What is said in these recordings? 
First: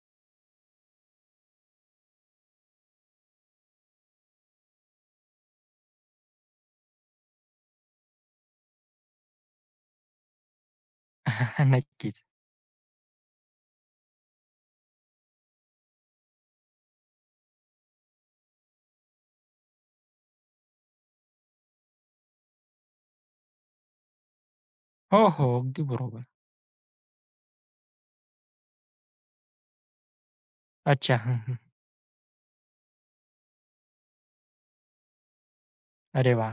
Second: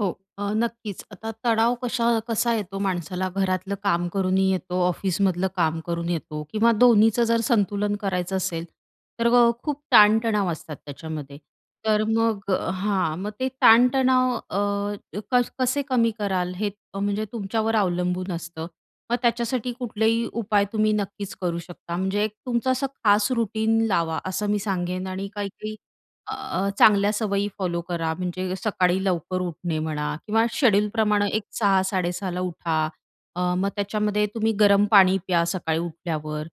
हो. अ, नक्कीच, आता तणाव कशा कसा येतो माणसाला? घरातलं काम करूनही येतो, ऑफिसमधलं काम करून येतो किंवा दोन्हीचं जर संतुलन करायचं असेल, तर अ, खूप ताणतणाव असतात त्याच्यामध्ये तर नक्कीच. मग हां. मग ते ताणतणाव अ, क कसे कमी कराल हे अ, म्हणजे तुमच्यावर अवलंबून असतं. मग त्याच्यासाठी कुठलेही उपाय तुम्ही नक्कीच करू शकता. म्हणजे एक तुमचं असं खास रुटीन लावा, असं मी सांगेन. हो, आणि हो. काही-काही अगदी बरोबर. अ, चांगल्या सवयी फॉलो करा. म्हणजे सकाळी लवकर उठणे म्हणा किंवा अच्छा. शेड्यूलप्रमाणे हं, हं, एक हं. 06:00-06:30 ला उठा. अ, मग त्याच्यामध्ये तुम्ही गरम पाणी प्या सकाळी अरे उठल्यावर. वाह!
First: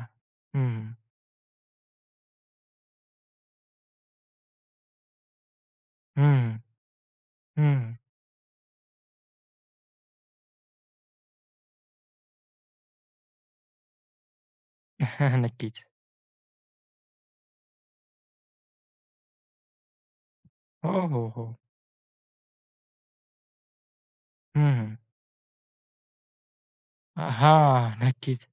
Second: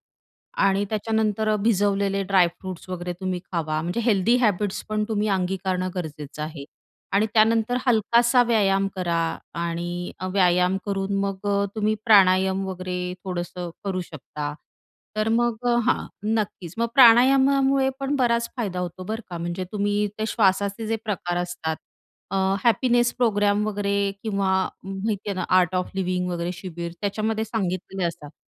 हं, आणि हं. त्याच्यानंतर भिजवलेले ड्रायफ्रुट्स वगैरे तुम्ही खावा म्हणजे हेल्दी हॅबिट्स पण तुम्ही अंगीकारणं गरजेचं हं, आहे. आणि त्यानंतर हं. हलकासा व्यायाम करा आणि व्यायाम करून मग अ, तुम्ही प्राणायाम वगैरे थोडंसं करू शकता. तर मग अ, नक्कीच. हां. नक्कीच. मग प्राणायामामुळे पण बराच फायदा होतो, बरं का. म्हणजे तुम्ही ते श्वासाचे जे हो, हो, प्रकार हो. असतात. अ, हॅपीनेस प्रोग्राम वगैरे किंवा हं, हं. माहिती आहे ना आर्ट ऑफ लिव्हिंग वगैरे शिबीर अ, त्याच्यामध्ये हां. सांगितलेले असतात. नक्कीच.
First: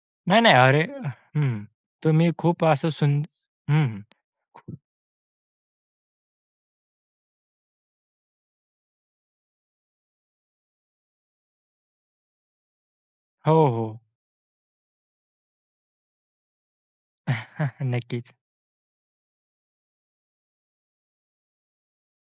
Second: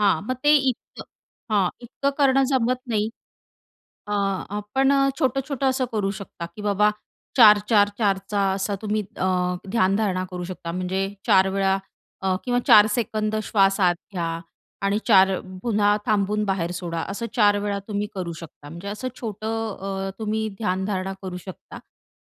हां. मग नाही, नाही. ते अरे इतकं हं. हां. इतकं तुम्ही करणं खूप जमत असं नाही. सुंद हं. अ, खूप आपण अ, छोटं-छोटं असं करू शकता की बाबा 4-4 4 चा असा तुम्ही अ, ध्यानधारणा करू शकता. म्हणजे 4 वेळा अ, किंवा 4 सेकंद हो, श्वास आत हो. घ्या आणि 4 पुन्हा थांबून बाहेर सोडा असं 4 वेळा तुम्ही नक्कीच. करू शकता. म्हणजे असं छोटं अ, तुम्ही ध्यानधारणा करू शकता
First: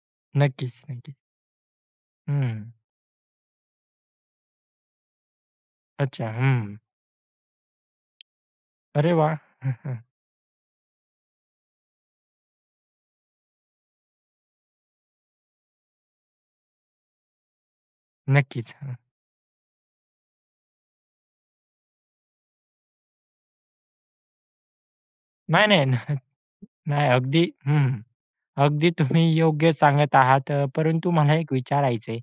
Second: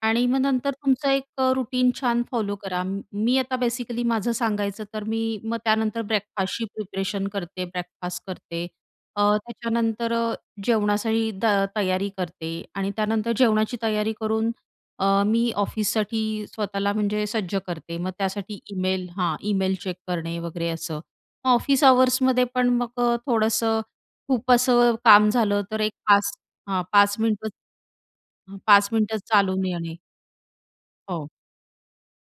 आणि मग नंतर नक्कीच, तुमचं अ, नक्की. एक अ, रूटीन छान हं, फॉलो हं. करा. मी अ, आता बेसिकली माझं सांगायचं, तर मी मग त्यानंतर अच्छा. ब्रेकफास्टची हं. प्रिपरेशन करते, ब्रेकफास्ट करते अरे अ, वाह! त्याच्यानंतर अ, जेवणासाठी त तयारी करते आणि त्यानंतर जेवणाची तयारी करून अ, मी ऑफिससाठी स्वतःला म्हणजे सज्ज करते, मग त्यासाठी नक्कीच. हं. ईमेल हां. ईमेल चेक करणे वगैरे असं. मग ऑफिस अवर्समध्ये पण मग अ, थोडंसं खूप असं काम झालं, नाही, तर नाही. न एक 5 हां. नाही. 5 अगदी मिनिट हं, हं, हं. 5 अगदी मिनिटं तुम्ही चालून योग्य येणे. सांगत आहात. अ, परंतु हो. मला एक विचारायचं आहे,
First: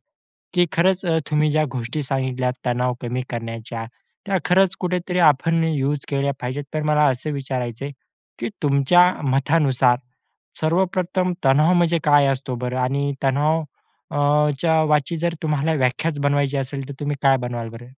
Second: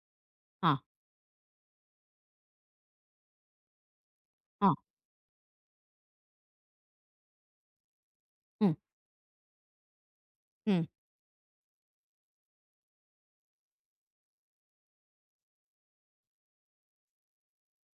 की हां. खरंच अ, तुम्ही ज्या गोष्टी सांगितल्यात तणाव कमी करण्याच्या. त्या हां. खरंच कुठेतरी आपण यूज केल्या पाहिजेत. तर मला असं विचारायचंय की, हं. तुमच्या मतानुसार हं. सर्वप्रथम तणाव म्हणजे काय असतो बरं? आणि तणाव अ, ...च्या वाची जर तुम्हाला व्याख्याच बनवायची असेल, तर तुम्ही काय बनवाल बरं?